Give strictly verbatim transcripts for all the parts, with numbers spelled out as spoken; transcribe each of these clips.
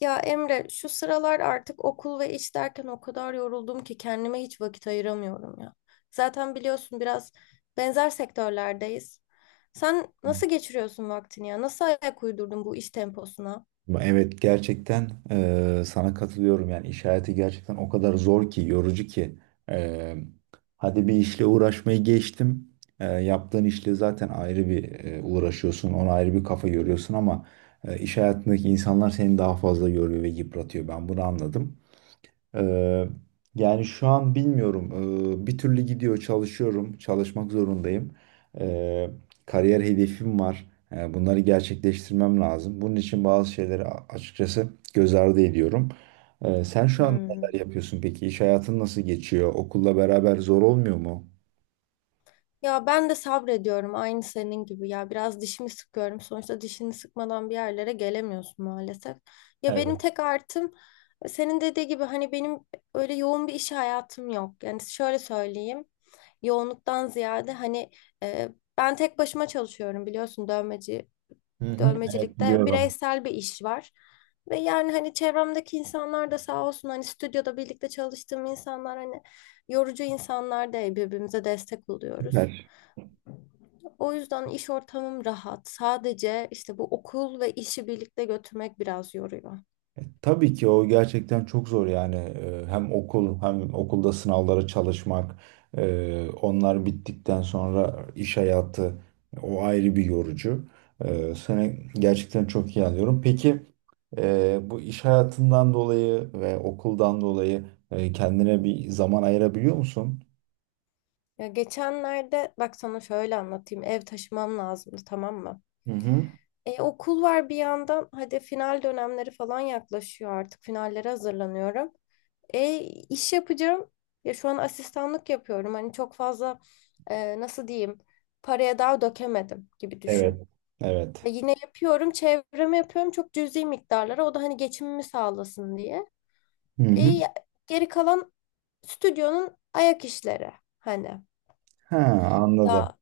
Ya Emre, şu sıralar artık okul ve iş derken o kadar yoruldum ki kendime hiç vakit ayıramıyorum ya. Zaten biliyorsun biraz benzer sektörlerdeyiz. Sen nasıl geçiriyorsun vaktini ya? Nasıl ayak uydurdun bu iş temposuna? Evet, gerçekten eee, sana katılıyorum yani iş hayatı gerçekten o kadar zor ki, yorucu ki. Eee, hadi bir işle uğraşmayı geçtim. Eee, yaptığın işle zaten ayrı bir eee, uğraşıyorsun, ona ayrı bir kafa yoruyorsun ama eee, iş hayatındaki insanlar seni daha fazla yoruyor ve yıpratıyor, ben bunu anladım. Ee, yani şu an bilmiyorum. Ee, bir türlü gidiyor, çalışıyorum, çalışmak zorundayım. Ee, kariyer hedefim var. Ee, bunları gerçekleştirmem lazım. Bunun için bazı şeyleri a- açıkçası göz ardı ediyorum. Ee, sen şu an neler Hmm. yapıyorsun peki? İş hayatın nasıl geçiyor? Okulla beraber zor olmuyor mu? Ya ben de sabrediyorum aynı senin gibi ya biraz dişimi sıkıyorum sonuçta dişini sıkmadan bir yerlere gelemiyorsun maalesef. Ya benim Evet. tek artım senin dediği gibi hani benim öyle yoğun bir iş hayatım yok. Yani şöyle söyleyeyim yoğunluktan ziyade hani e, ben tek başıma çalışıyorum biliyorsun dövmeci Hı hı. Evet, dövmecilikte biliyorum. bireysel bir iş var. Ve yani hani çevremdeki insanlar da sağ olsun hani stüdyoda birlikte çalıştığım insanlar hani yorucu insanlar değil birbirimize destek oluyoruz. Süper. O yüzden iş ortamım rahat. Sadece işte bu okul ve işi birlikte götürmek biraz yoruyor. Tabii ki, o gerçekten çok zor yani. Ee, hem okul, hem okulda sınavlara çalışmak, ee, onlar bittikten sonra iş hayatı, o ayrı bir yorucu. Ee, Seni gerçekten çok iyi anlıyorum. Peki, ee, bu iş hayatından dolayı ve okuldan dolayı, e, kendine bir zaman ayırabiliyor musun? Ya geçenlerde bak sana şöyle anlatayım. Ev taşımam lazımdı, tamam mı? Hı hı. E, okul var bir yandan. Hadi final dönemleri falan yaklaşıyor artık. Finallere hazırlanıyorum. E, iş yapacağım. Ya şu an asistanlık yapıyorum. Hani çok fazla e, nasıl diyeyim paraya daha dökemedim gibi Evet. düşün. E, Evet. Yine yapıyorum, çevreme yapıyorum çok cüzi miktarlara. O da hani geçimimi sağlasın diye. Hı E, hı. ya- Geri kalan stüdyonun ayak işleri hani. Ha, anladım. Ya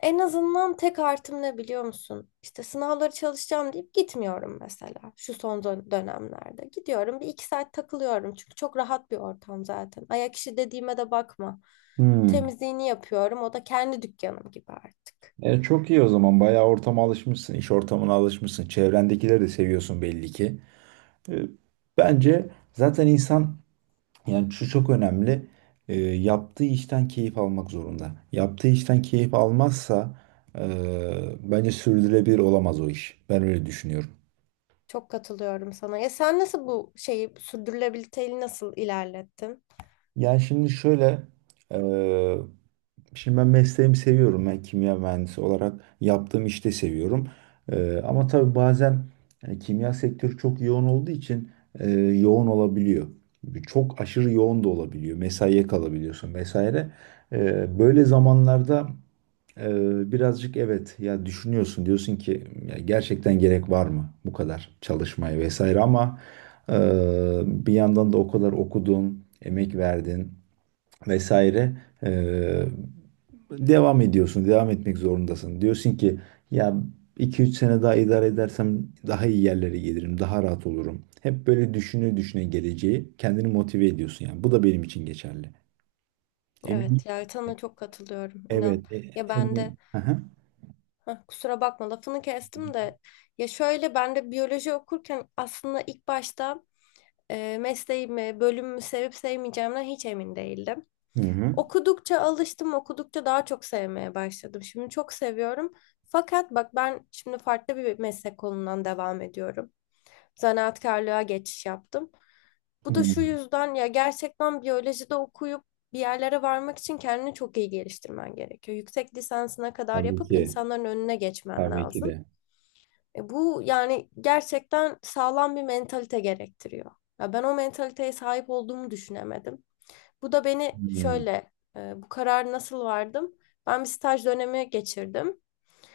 en azından tek artım ne biliyor musun? İşte sınavları çalışacağım deyip gitmiyorum mesela şu son dön- dönemlerde. Gidiyorum bir iki saat takılıyorum çünkü çok rahat bir ortam zaten. Ayak işi dediğime de bakma. Hı. Temizliğini yapıyorum, o da kendi dükkanım gibi artık. E, çok iyi o zaman. Bayağı ortama alışmışsın, iş ortamına alışmışsın. Çevrendekileri de seviyorsun belli ki. E, bence zaten insan, yani şu çok önemli. E, yaptığı işten keyif almak zorunda. Yaptığı işten keyif almazsa, e, bence sürdürülebilir olamaz o iş. Ben öyle düşünüyorum. Çok katılıyorum sana. Ya sen nasıl bu şeyi, sürdürülebilirliği nasıl ilerlettin? Yani şimdi şöyle. e, Şimdi ben mesleğimi seviyorum. Ben kimya mühendisi olarak yaptığım işte seviyorum. Ee, ama tabii bazen e, kimya sektörü çok yoğun olduğu için e, yoğun olabiliyor. Çok aşırı yoğun da olabiliyor. Mesaiye kalabiliyorsun vesaire. Ee, böyle zamanlarda e, birazcık, evet ya, düşünüyorsun. Diyorsun ki: "Ya, gerçekten gerek var mı bu kadar çalışmaya vesaire? Ama e, bir yandan da o kadar okudun, emek verdin vesaire, eee, devam ediyorsun, devam etmek zorundasın. Diyorsun ki ya, iki üç sene daha idare edersem daha iyi yerlere gelirim, daha rahat olurum." Hep böyle düşüne düşüne geleceği kendini motive ediyorsun yani. Bu da benim için geçerli. Emin, Evet ya, sana çok katılıyorum inan. evet, e- Ya ben de emin. Hı hı. Heh, kusura bakma lafını kestim de ya şöyle ben de biyoloji okurken aslında ilk başta e, mesleğimi, bölümümü sevip sevmeyeceğimden hiç emin değildim. Hı hı. Okudukça alıştım, okudukça daha çok sevmeye başladım. Şimdi çok seviyorum. Fakat bak, ben şimdi farklı bir meslek kolundan devam ediyorum. Zanaatkarlığa geçiş yaptım. Bu da Hı. şu yüzden, ya gerçekten biyolojide okuyup bir yerlere varmak için kendini çok iyi geliştirmen gerekiyor. Yüksek lisansına kadar Tabii yapıp ki, insanların önüne geçmen tabii ki lazım. de. E, bu yani gerçekten sağlam bir mentalite gerektiriyor. Ya ben o mentaliteye sahip olduğumu düşünemedim. Bu da beni Hı. şöyle e, bu karar nasıl vardım? Ben bir staj dönemi geçirdim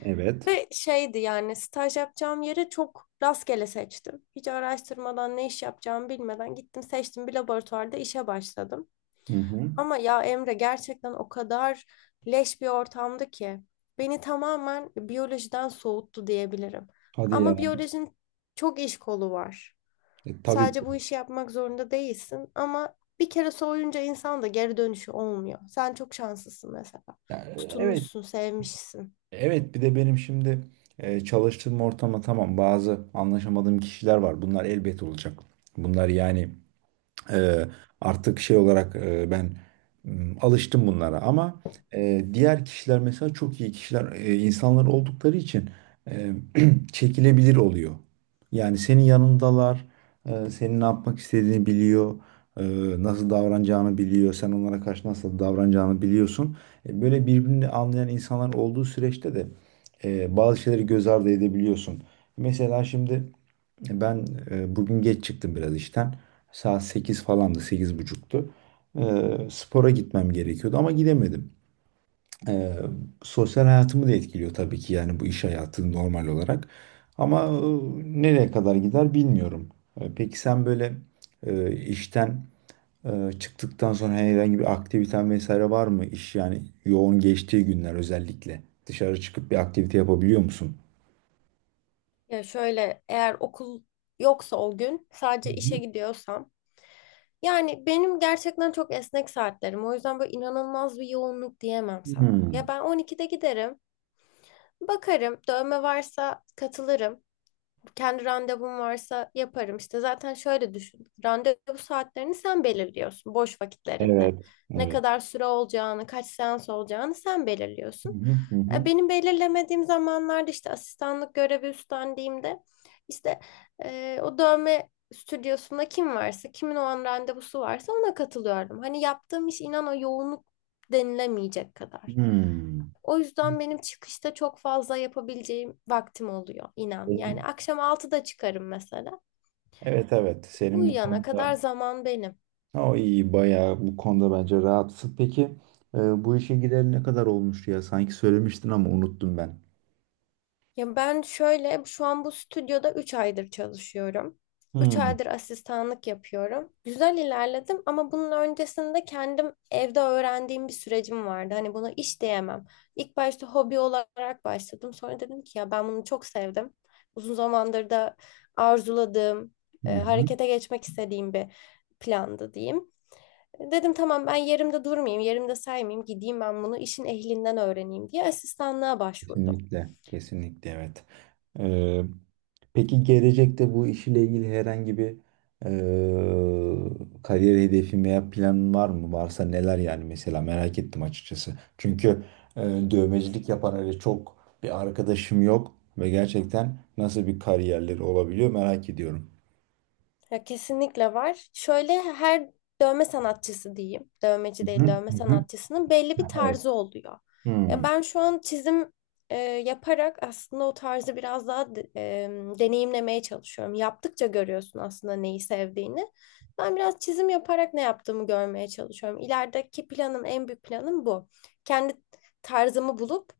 Evet. ve şeydi, yani staj yapacağım yeri çok rastgele seçtim. Hiç araştırmadan, ne iş yapacağımı bilmeden gittim, seçtim, bir laboratuvarda işe başladım. Hı hı. Ama ya Emre, gerçekten o kadar leş bir ortamdı ki beni tamamen biyolojiden soğuttu diyebilirim. Hadi Ama ya. biyolojinin çok iş kolu var. E, tabii Sadece ki. bu işi yapmak zorunda değilsin ama bir kere soğuyunca insan da geri dönüşü olmuyor. Sen çok şanslısın mesela. Ya, evet. Tutunmuşsun, sevmişsin. Evet, bir de benim şimdi e, çalıştığım ortama, tamam, bazı anlaşamadığım kişiler var. Bunlar elbet olacak. Bunlar yani, ee, artık şey olarak e, ben, m, alıştım bunlara ama e, diğer kişiler mesela çok iyi kişiler, e, insanlar oldukları için, e, çekilebilir oluyor. Yani senin yanındalar, e, senin ne yapmak istediğini biliyor, e, nasıl davranacağını biliyor, sen onlara karşı nasıl davranacağını biliyorsun. E, böyle birbirini anlayan insanlar olduğu süreçte de e, bazı şeyleri göz ardı edebiliyorsun. Mesela şimdi. Ben e, bugün geç çıktım biraz işten. Saat sekiz falandı, sekiz buçuktu. E, spora gitmem gerekiyordu ama gidemedim. E, sosyal hayatımı da etkiliyor tabii ki, yani bu iş hayatı normal olarak. Ama e, nereye kadar gider, bilmiyorum. E, peki, sen böyle e, işten e, çıktıktan sonra herhangi bir aktiviten vesaire var mı? İş yani yoğun geçtiği günler özellikle. Dışarı çıkıp bir aktivite yapabiliyor musun? Ya şöyle, eğer okul yoksa, o gün Hı sadece işe hı. gidiyorsam, yani benim gerçekten çok esnek saatlerim. O yüzden böyle inanılmaz bir yoğunluk diyemem sana. Ya Hmm, ben on ikide giderim, bakarım, dövme varsa katılırım, kendi randevum varsa yaparım. İşte zaten şöyle düşün. Randevu saatlerini sen belirliyorsun boş vakitlerinde. evet, Ne evet. kadar süre olacağını, kaç seans olacağını sen Hı belirliyorsun. hı, hı hı. E, Benim belirlemediğim zamanlarda, işte asistanlık görevi üstlendiğimde, işte e, o dövme stüdyosunda kim varsa, kimin o an randevusu varsa ona katılıyorum. Hani yaptığım iş inan o yoğunluk denilemeyecek kadar. Hmm. O yüzden benim çıkışta çok fazla yapabileceğim vaktim oluyor inan. Yani Senin- akşam altıda çıkarım mesela. Evet, evet, senin bu Uyuyana konuda, kadar zaman benim. o iyi, bayağı bu konuda bence rahatsın. Peki, e, bu işe gideli ne kadar olmuştu ya? Sanki söylemiştin ama unuttum ben. Ya ben şöyle, şu an bu stüdyoda üç aydır çalışıyorum. üç Hmm. aydır asistanlık yapıyorum. Güzel ilerledim ama bunun öncesinde kendim evde öğrendiğim bir sürecim vardı. Hani buna iş diyemem. İlk başta hobi olarak başladım. Sonra dedim ki ya ben bunu çok sevdim. Uzun zamandır da arzuladığım, Hı e, hı. harekete geçmek istediğim bir plandı diyeyim. E, Dedim tamam, ben yerimde durmayayım, yerimde saymayayım, gideyim ben bunu işin ehlinden öğreneyim diye asistanlığa başvurdum. Kesinlikle, kesinlikle, evet. Ee, peki, gelecekte bu işle ilgili herhangi bir e, kariyer hedefi veya planın var mı? Varsa neler yani, mesela merak ettim açıkçası. Çünkü e, dövmecilik yapan öyle çok bir arkadaşım yok ve gerçekten nasıl bir kariyerleri olabiliyor, merak ediyorum. Ya kesinlikle var. Şöyle, her dövme sanatçısı diyeyim. Hı Dövmeci değil, hı, dövme hı hı. sanatçısının belli bir Evet. tarzı oluyor. Ya Hmm. ben şu an çizim e, yaparak aslında o tarzı biraz daha de- e, deneyimlemeye çalışıyorum. Yaptıkça görüyorsun aslında neyi sevdiğini. Ben biraz çizim yaparak ne yaptığımı görmeye çalışıyorum. İlerideki planım, en büyük planım bu. Kendi tarzımı bulup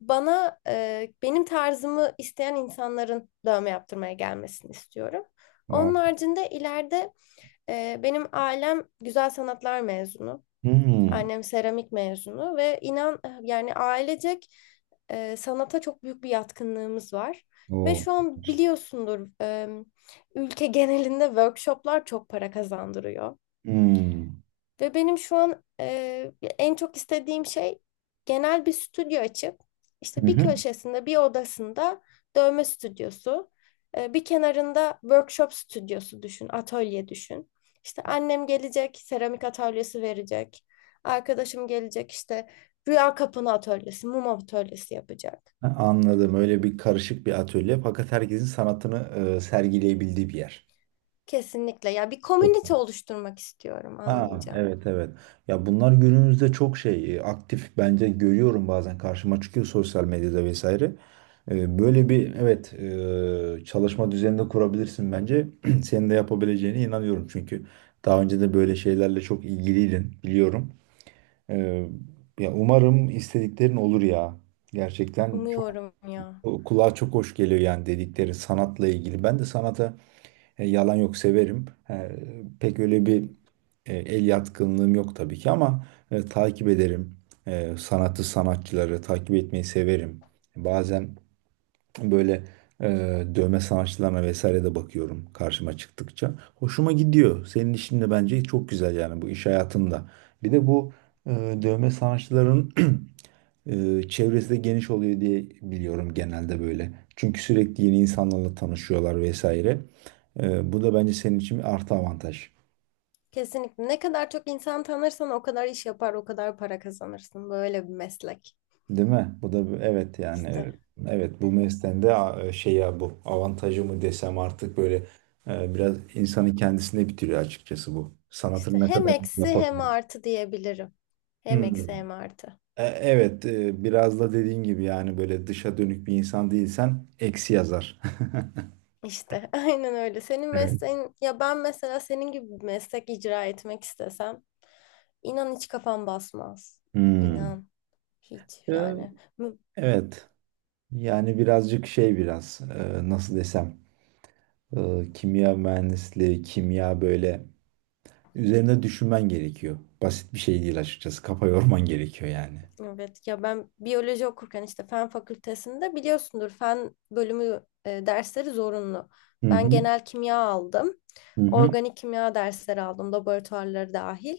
bana, e, benim tarzımı isteyen insanların dövme yaptırmaya gelmesini istiyorum. Onun Vay. haricinde ileride e, benim ailem güzel sanatlar mezunu. Hmm. Annem seramik mezunu ve inan e, yani ailecek e, sanata çok büyük bir yatkınlığımız var. Ve Oo. şu an biliyorsundur e, ülke genelinde workshoplar çok para kazandırıyor. Hmm. Ve benim şu an e, en çok istediğim şey genel bir stüdyo açıp Hı işte bir hı. köşesinde, bir odasında dövme stüdyosu, e, bir kenarında workshop stüdyosu düşün, atölye düşün. İşte annem gelecek, seramik atölyesi verecek. Arkadaşım gelecek, işte rüya kapını atölyesi, mum atölyesi yapacak. Anladım. Öyle bir karışık bir atölye, fakat herkesin sanatını e, sergileyebildiği bir yer. Kesinlikle. Ya bir Çok. komünite oluşturmak istiyorum, Ha, anlayacağım. evet, evet. Ya bunlar günümüzde çok şey, e, aktif bence, görüyorum bazen karşıma çıkıyor sosyal medyada vesaire. E, Böyle bir, evet, e, çalışma düzeninde kurabilirsin bence. Senin de yapabileceğine inanıyorum çünkü daha önce de böyle şeylerle çok ilgiliydin, biliyorum. E, Ya umarım istediklerin olur ya. Gerçekten çok Umuyorum ya. kulağa çok hoş geliyor, yani dedikleri sanatla ilgili. Ben de sanata, e, yalan yok, severim. E, pek öyle bir e, el yatkınlığım yok tabii ki, ama e, takip ederim. E, sanatı, sanatçıları takip etmeyi severim. Bazen, böyle e, dövme sanatçılarına vesaire de bakıyorum karşıma çıktıkça. Hoşuma gidiyor. Senin işin de bence çok güzel, yani bu iş hayatında. Bir de bu e, dövme sanatçıların e, çevresi de geniş oluyor diye biliyorum, genelde böyle. Çünkü sürekli yeni insanlarla tanışıyorlar vesaire. E, bu da bence senin için bir artı avantaj. Kesinlikle. Ne kadar çok insan tanırsan o kadar iş yapar, o kadar para kazanırsın. Böyle bir meslek. Değil mi? Bu da bir- evet yani. İşte, Evet, evet, bu mesleğin de a- e, şey ya, bu avantajı mı desem artık, böyle e, biraz insanın kendisine bitiriyor açıkçası bu. işte Sanatın ne hem kadar eksi hem yapabilir. artı diyebilirim. Hem Hmm. eksi hem artı. E, evet, e, biraz da dediğin gibi yani böyle dışa dönük bir insan değilsen eksi yazar. İşte aynen öyle. Senin Evet. mesleğin, ya ben mesela senin gibi bir meslek icra etmek istesem inan hiç kafam basmaz. Hmm. İnan hiç E, yani. Mü- evet yani birazcık şey, biraz, e, nasıl desem, e, kimya mühendisliği, kimya böyle, üzerinde düşünmen gerekiyor. Basit bir şey değil açıkçası. Kafa yorman gerekiyor yani. Evet ya, ben biyoloji okurken işte fen fakültesinde biliyorsundur, fen bölümü e, dersleri zorunlu. Hı Ben hı. genel kimya aldım. Hı hı. Organik kimya dersleri aldım, laboratuvarları dahil.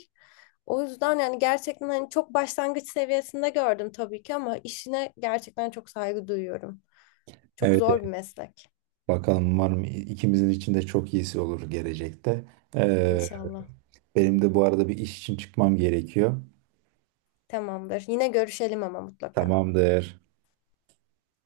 O yüzden yani gerçekten hani çok başlangıç seviyesinde gördüm tabii ki ama işine gerçekten çok saygı duyuyorum. Çok Evet, zor bir evet. meslek. Bakalım, umarım ikimizin için de çok iyisi olur gelecekte. Ee, İnşallah. benim de bu arada bir iş için çıkmam gerekiyor. Tamamdır. Yine görüşelim ama mutlaka. Tamamdır.